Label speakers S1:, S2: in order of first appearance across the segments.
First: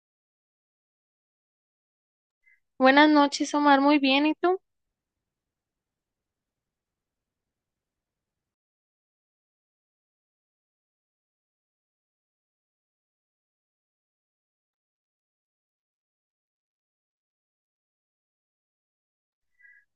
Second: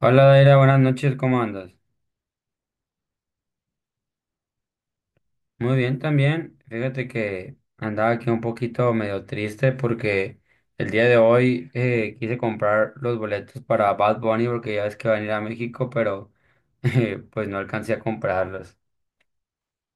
S1: Hola Daira, buenas noches, ¿cómo andas?
S2: Buenas noches, Omar. Muy bien, ¿y tú?
S1: Muy bien también. Fíjate que andaba aquí un poquito medio triste porque el día de hoy quise comprar los boletos para Bad Bunny porque ya ves que van a ir a México, pero pues no alcancé a comprarlos.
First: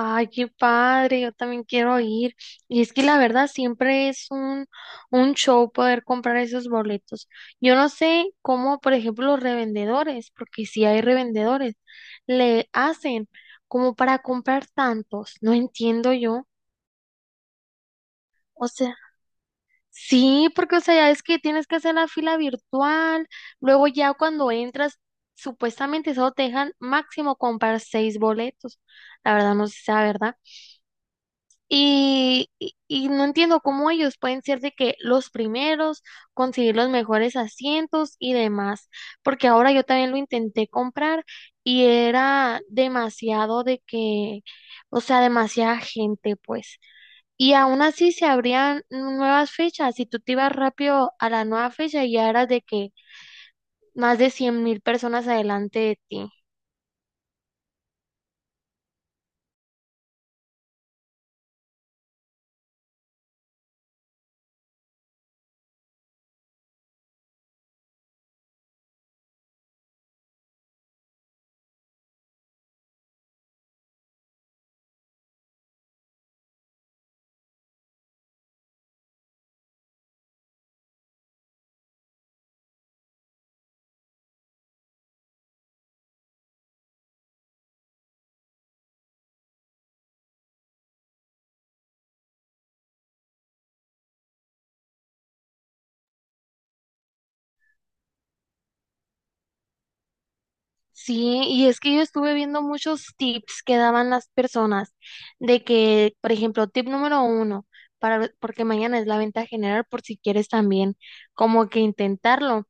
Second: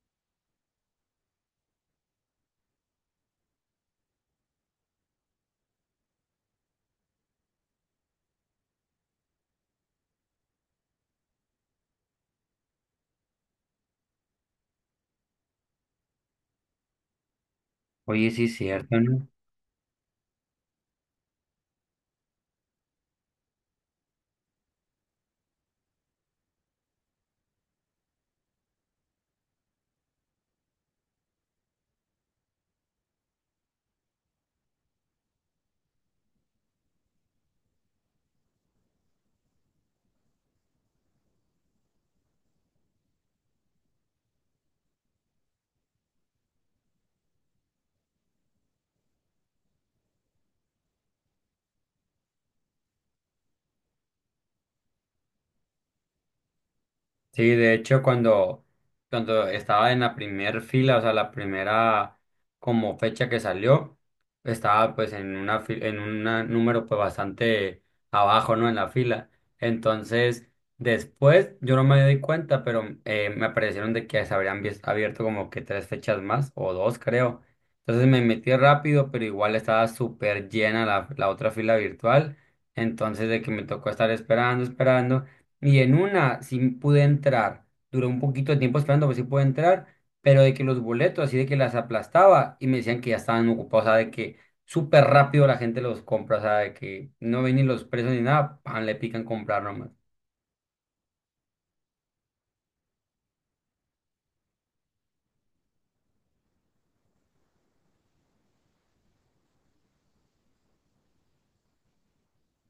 S2: Ay, qué padre, yo también quiero ir. Y es que la verdad siempre es un show poder comprar esos boletos. Yo no sé cómo, por ejemplo, los revendedores, porque si hay revendedores, le hacen como para comprar tantos. No entiendo yo.
S1: Oye, sí es
S2: O sea,
S1: cierto, ¿no?
S2: sí, porque o sea, ya es que tienes que hacer la fila virtual, luego ya cuando entras, supuestamente solo te dejan máximo comprar seis boletos. La verdad no sé si sea verdad. Y no entiendo cómo ellos pueden ser de que los primeros, conseguir los mejores asientos y demás, porque ahora yo también lo intenté comprar y era demasiado de que, o sea, demasiada gente, pues. Y aún así se abrían nuevas fechas, si tú te ibas rápido a la nueva fecha ya eras de que más de 100,000 personas adelante de ti.
S1: Sí, de hecho, cuando estaba en la primera fila, o sea, la primera como fecha que salió, estaba pues en una en un número pues bastante abajo, ¿no? En la fila. Entonces, después yo no me di cuenta, pero me aparecieron de que se habrían abierto como que tres fechas más, o dos creo. Entonces me metí rápido, pero igual estaba súper llena la otra fila virtual. Entonces, de que me tocó estar esperando, esperando. Y en una sí pude entrar. Duró un poquito de tiempo esperando, pero sí pude entrar. Pero de que los boletos, así de que las aplastaba y me decían que ya estaban ocupados. O sea, de que súper rápido la gente los compra. O sea, de que no ven ni los precios ni nada. Pan, le pican comprar nomás.
S2: Sí, y es que yo estuve viendo muchos tips que daban las personas de que, por ejemplo, tip número uno, para, porque mañana es la venta general por si quieres también como que intentarlo.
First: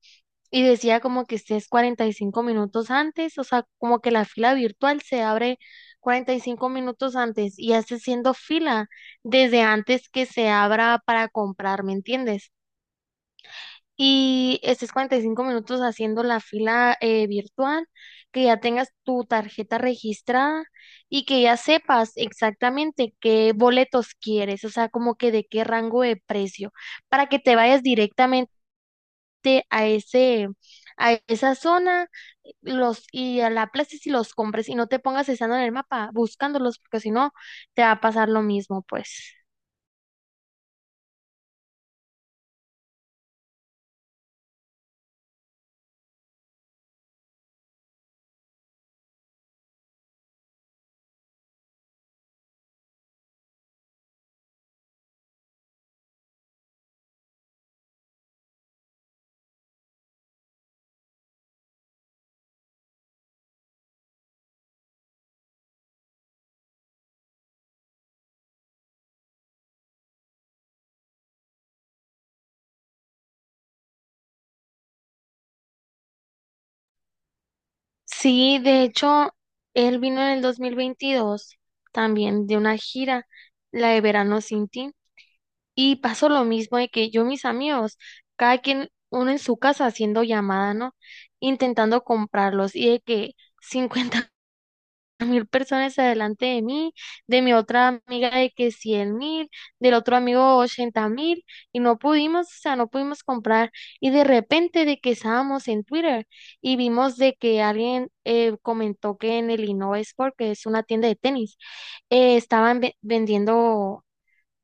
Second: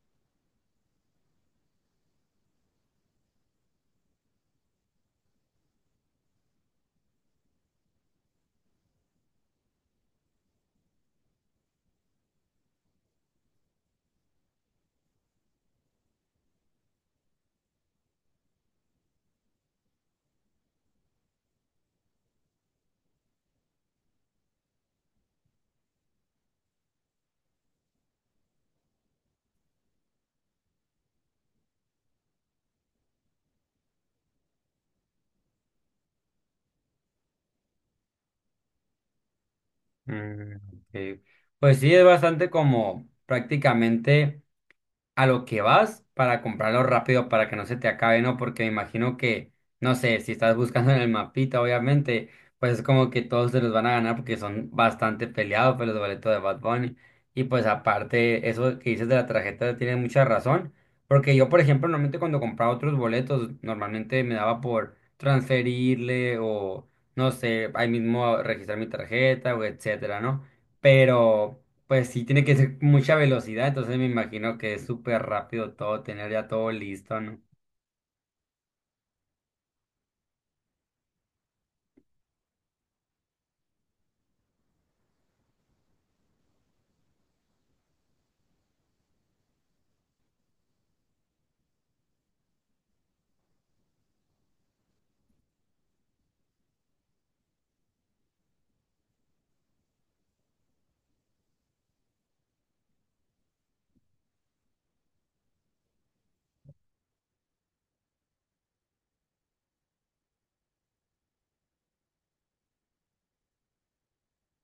S2: Y decía como que estés 45 minutos antes, o sea, como que la fila virtual se abre 45 minutos antes y haces siendo fila desde antes que se abra para comprar, ¿me entiendes? Y estés 45 minutos haciendo la fila virtual, que ya tengas tu tarjeta registrada y que ya sepas exactamente qué boletos quieres, o sea, como que de qué rango de precio, para que te vayas directamente a ese, a esa zona los, y a la plaza y los compres y no te pongas estando en el mapa buscándolos, porque si no, te va a pasar lo mismo, pues.
S1: Mm, ok. Pues sí, es bastante como prácticamente. A lo que vas para comprarlo rápido para que no se te acabe, ¿no? Porque me imagino que, no sé, si estás buscando en el mapita, obviamente, pues es como que todos se los van a ganar porque son bastante peleados pues, los boletos de Bad Bunny. Y pues aparte, eso que dices de la tarjeta tiene mucha razón, porque yo, por ejemplo, normalmente cuando compraba otros boletos, normalmente me daba por transferirle o, no sé, ahí mismo registrar mi tarjeta o etcétera, ¿no? Pero... Pues sí, tiene que ser mucha velocidad, entonces me imagino que es súper rápido todo, tener ya todo listo, ¿no?
S2: Sí, de hecho, él vino en el 2022 también de una gira, la de Verano Sin Ti, y pasó lo mismo de que yo, mis amigos, cada quien, uno en su casa haciendo llamada, ¿no? Intentando comprarlos y de que 50,000 personas adelante de mí, de mi otra amiga de que 100,000, del otro amigo 80,000, y no pudimos, o sea, no pudimos comprar. Y de repente de que estábamos en Twitter y vimos de que alguien comentó que en el Innova Sport, que es una tienda de tenis, estaban vendiendo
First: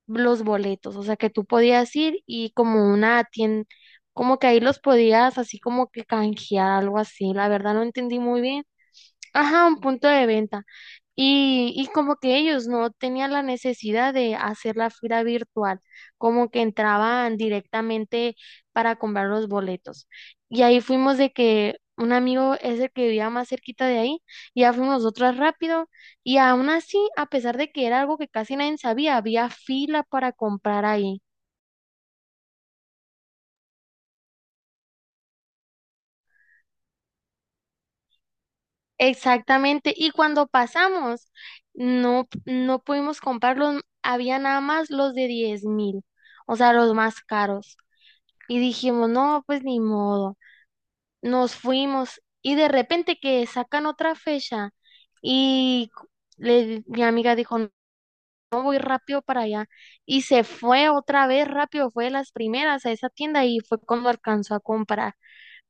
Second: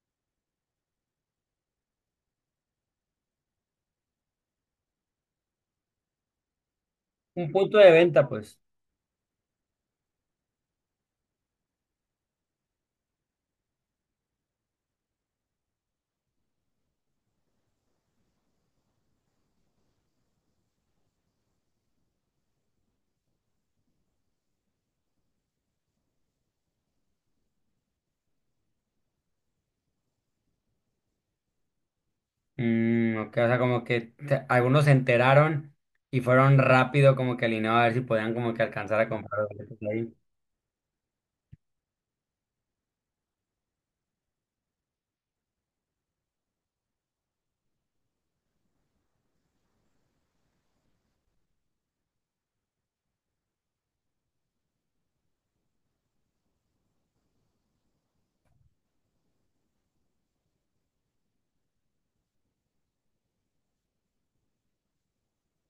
S2: los boletos, o sea, que tú podías ir y como una tienda, como que ahí los podías así como que canjear, algo así. La
S1: Un
S2: verdad
S1: punto
S2: no
S1: de
S2: entendí
S1: venta,
S2: muy
S1: pues.
S2: bien. Ajá, un punto de venta. Y como que ellos no tenían la necesidad de hacer la fila virtual, como que entraban directamente para comprar los boletos. Y ahí fuimos de que un amigo es el que vivía más cerquita de ahí, y ya fuimos nosotras rápido. Y aún así, a pesar de que era algo que casi nadie sabía, había fila para comprar ahí.
S1: Mm, ok, o sea, como que algunos se enteraron y fueron rápido como que alineados a ver si podían como que alcanzar a comprar boletos
S2: Exactamente, y
S1: ahí.
S2: cuando pasamos, no, no pudimos comprarlos, había nada más los de 10,000, o sea, los más caros. Y dijimos, no, pues ni modo. Nos fuimos y de repente que sacan otra fecha y mi amiga dijo, no, voy rápido para allá. Y se fue otra vez rápido, fue de las primeras a esa tienda y fue cuando alcanzó a comprar.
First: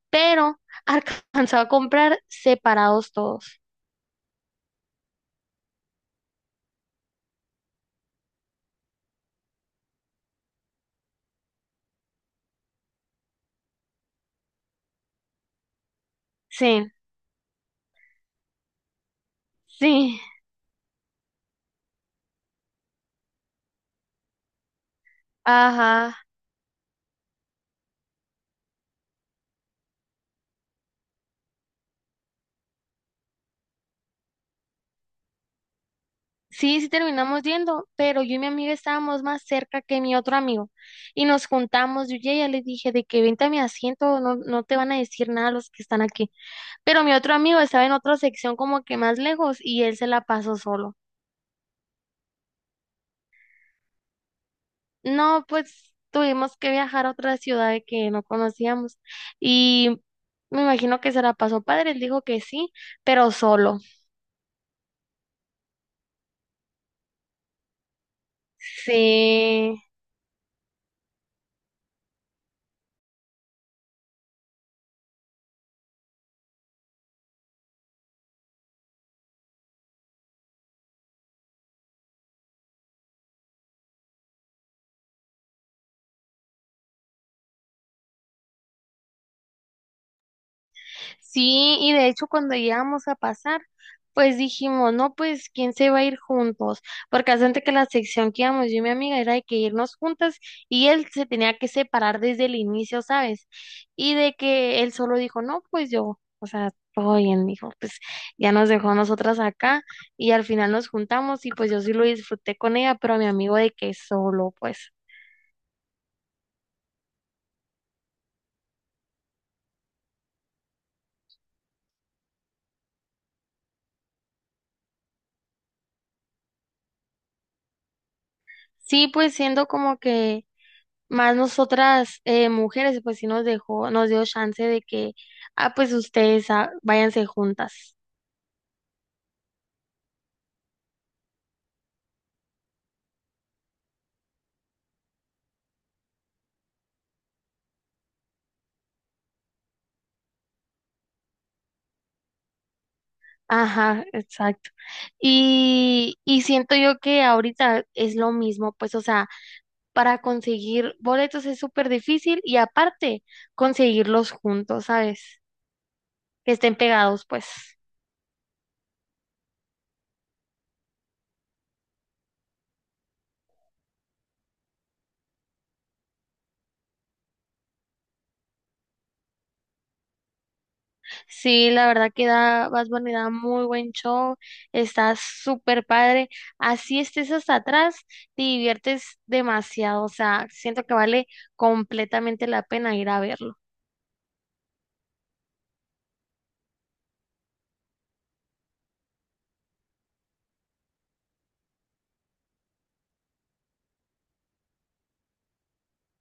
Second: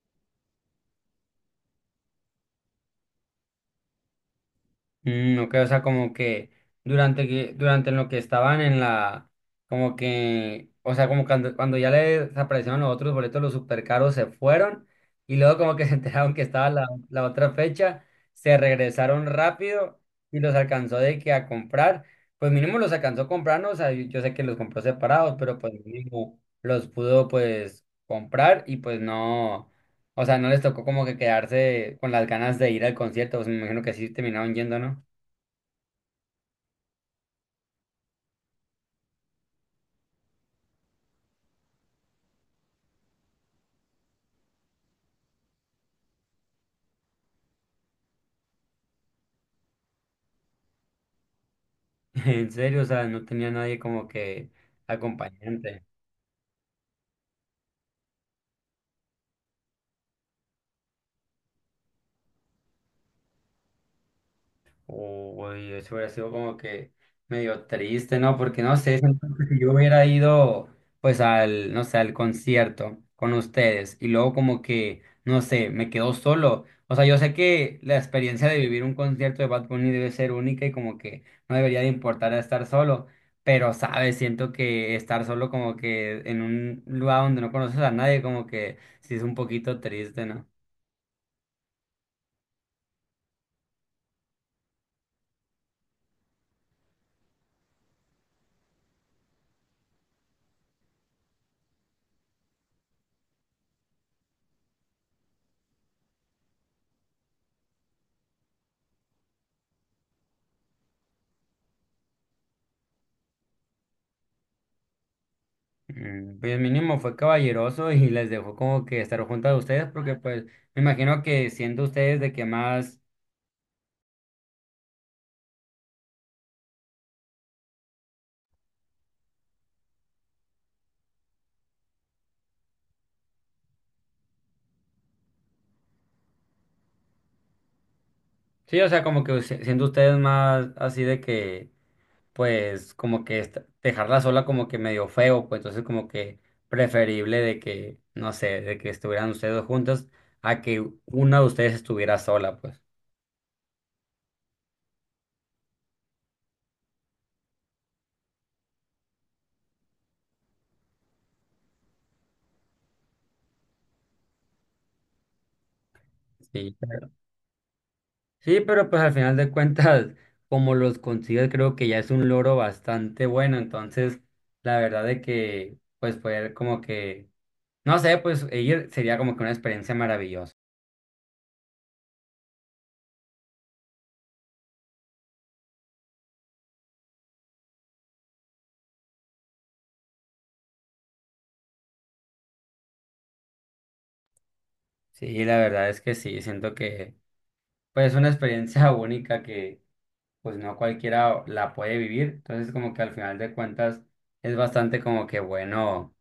S2: Pero alcanzó a comprar separados todos.
S1: Mm, ok, o sea, como que durante en lo que estaban en la, como que, o sea, como cuando ya les desaparecieron los otros boletos, los super caros se fueron y luego como que se enteraron que estaba la,
S2: Sí,
S1: la otra fecha, se regresaron rápido
S2: sí.
S1: y los alcanzó de que a comprar, pues mínimo los alcanzó a comprar, ¿no? O sea, yo sé que los compró separados, pero pues
S2: Ajá,
S1: mínimo los pudo pues comprar y pues no, o sea, no les tocó como que quedarse con las ganas de ir al concierto, pues me imagino que así terminaron yendo, ¿no?
S2: sí, sí terminamos yendo, pero yo y mi amiga estábamos más cerca que mi otro amigo y nos juntamos, yo ya le dije de que vente a mi asiento, no, no te van a decir nada los que están aquí, pero mi otro amigo estaba en otra sección como que más lejos y él se la pasó solo.
S1: En serio, o sea, no tenía nadie como que
S2: No,
S1: acompañante.
S2: pues tuvimos que viajar a otra ciudad que no conocíamos y me imagino que se la pasó padre, él dijo que sí, pero solo.
S1: Uy, eso hubiera sido como que medio triste, ¿no? Porque no sé, siento que si yo
S2: Sí.
S1: hubiera ido, pues al, no sé, al concierto con ustedes y luego como que, no sé, me quedo solo. O sea, yo sé que la experiencia de vivir un concierto de Bad Bunny debe ser única y como que no debería de importar estar solo. Pero, ¿sabes? Siento que estar solo como que en un lugar donde no conoces a nadie, como que sí es un poquito triste, ¿no?
S2: Sí, y de hecho cuando llegamos a pasar, pues dijimos, no, pues, ¿quién se va a ir juntos? Porque hace antes que la sección que íbamos yo y mi amiga era de que irnos juntas y él se tenía que separar desde el inicio, ¿sabes? Y de que él solo dijo, no, pues yo, o sea, todo bien, dijo, pues ya nos dejó a nosotras acá y al final nos juntamos y pues yo sí lo disfruté con ella, pero a mi amigo de que solo, pues.
S1: Mm, pues mínimo fue caballeroso y les dejó como que estar juntas a ustedes porque pues me imagino que siendo ustedes de que más,
S2: Sí, pues siendo como que más nosotras mujeres, pues sí nos dejó, nos dio chance de que, ah, pues ustedes ah, váyanse juntas.
S1: sí, o sea, como que siendo ustedes más así de que pues como que dejarla sola como que medio feo, pues entonces como que preferible de que, no sé, de que estuvieran ustedes dos juntas a que una de ustedes estuviera sola, pues.
S2: Ajá, exacto. Y siento yo que ahorita es lo mismo, pues, o sea, para conseguir boletos es súper difícil y aparte conseguirlos juntos, ¿sabes? Que estén
S1: Sí.
S2: pegados, pues.
S1: Sí, pero pues al final de cuentas, como los consigues, creo que ya es un logro bastante bueno. Entonces, la verdad de que, pues poder como que, no sé, pues ir sería como que una experiencia maravillosa.
S2: Sí, la verdad que da, Bad Bunny da muy buen show, está súper padre. Así estés hasta atrás, te diviertes demasiado, o sea, siento que vale completamente la pena ir a verlo.
S1: Sí, la verdad es que sí, siento que, pues es una experiencia única que, pues no cualquiera la puede vivir. Entonces, como que al final de cuentas, es bastante como que bueno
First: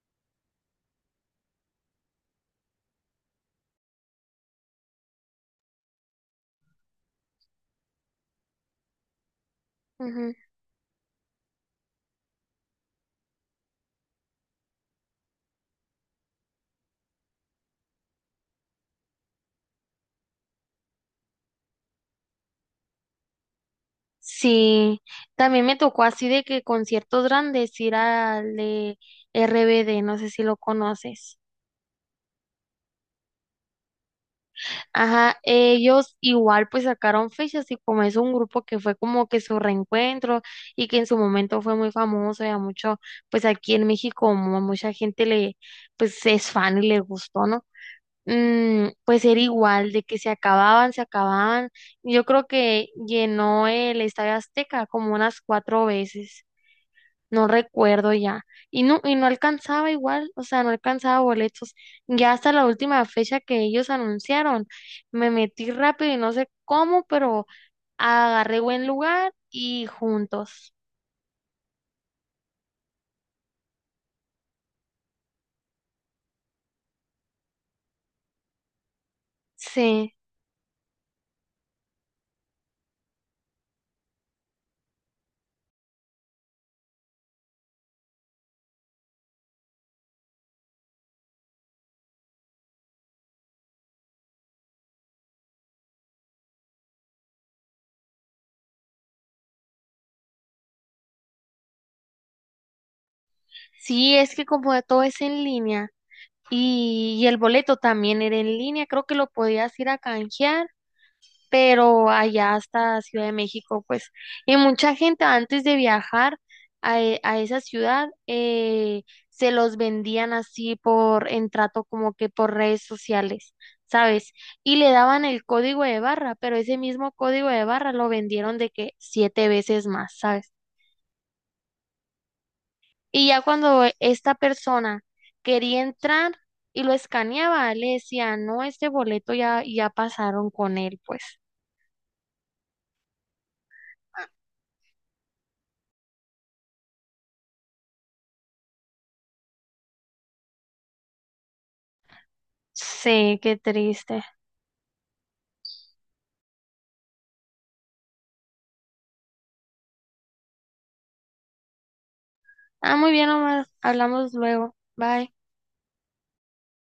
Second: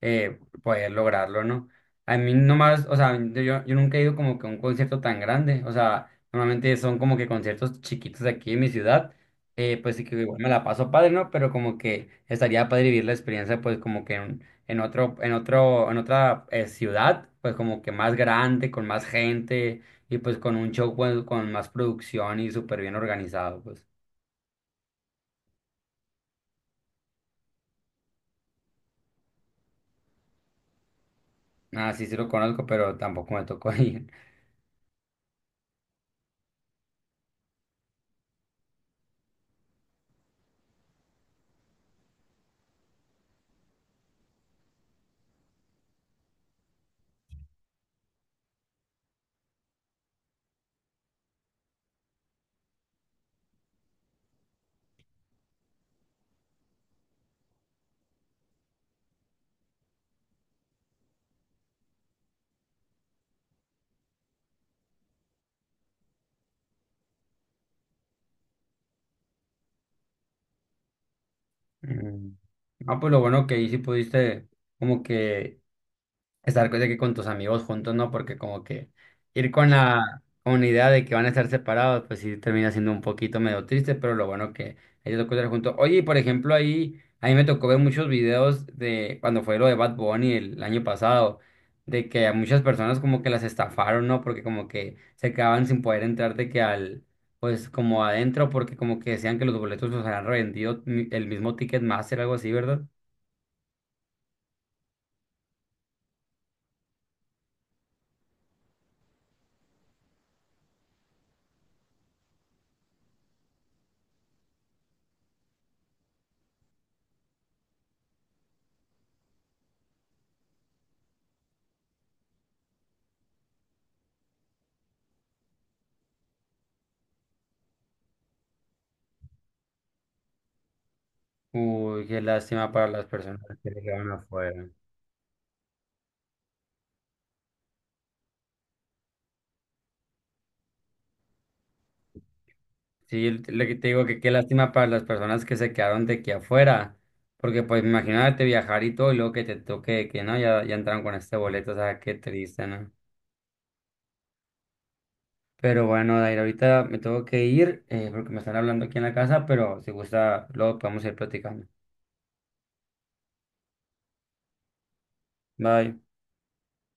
S1: poder lograrlo, ¿no? A mí nomás, o sea, yo nunca he ido como que a un concierto tan grande, o sea, normalmente son como que conciertos chiquitos aquí en mi ciudad, pues sí que
S2: Ujú.
S1: igual me la paso padre, ¿no? Pero como que estaría padre vivir la experiencia, pues como que en otro, en otro, en otra ciudad, pues como que más grande, con más gente y pues con un show pues, con más producción y súper bien organizado, pues.
S2: Sí, también me tocó así de que conciertos grandes ir al de RBD, no sé si lo conoces.
S1: Ah, sí, sí lo conozco, pero tampoco me tocó ir.
S2: Ajá, ellos igual pues sacaron fechas y como es un grupo que fue como que su reencuentro y que en su momento fue muy famoso y a mucho, pues aquí en México como a mucha gente le, pues es fan y le gustó, ¿no? Mm, pues era igual de que se acababan, se acababan. Yo creo que llenó el Estadio Azteca como unas cuatro veces, no recuerdo ya. Y no alcanzaba igual, o sea, no alcanzaba boletos. Ya hasta la última fecha que ellos anunciaron, me metí rápido y no sé cómo, pero agarré buen lugar y juntos.
S1: Mm. Ah pues lo bueno que ahí sí pudiste como que estar de que con tus amigos juntos, ¿no? Porque como que ir con
S2: Sí,
S1: con la idea de que van a estar separados, pues sí termina siendo un poquito medio triste, pero lo bueno que ellos lo estar juntos. Oye, y por ejemplo, ahí, a mí me tocó ver muchos videos de cuando fue lo de Bad Bunny el año pasado, de que a muchas personas como que las estafaron, ¿no? Porque como que se quedaban sin poder entrar de que al... Pues como adentro, porque como que decían que los boletos los habían revendido el mismo Ticketmaster, algo así, ¿verdad?
S2: sí, es que como de todo es en línea y el boleto también era en línea, creo que lo podías ir a canjear, pero allá hasta Ciudad de México, pues, y mucha gente antes de viajar a esa ciudad se los vendían así por en trato como que por redes sociales, ¿sabes? Y le daban el código de barra, pero ese mismo código de barra lo vendieron de que siete veces más, ¿sabes?
S1: Uy, qué lástima para las
S2: Y
S1: personas
S2: ya
S1: que se
S2: cuando
S1: quedaron
S2: esta
S1: afuera.
S2: persona quería entrar y lo escaneaba, le decía, no, este boleto ya pasaron con él, pues.
S1: Sí, lo que te digo que qué lástima para las personas que se quedaron de aquí afuera, porque pues imagínate viajar y todo y luego que te toque que no, ya, ya entraron con este boleto, o sea, qué triste, ¿no?
S2: Sí, qué triste.
S1: Pero bueno, Dair, ahorita me tengo que ir porque me están hablando aquí en la casa, pero si gusta, luego podemos ir platicando.
S2: Ah, muy bien, Omar. Hablamos luego. Bye.
S1: Bye.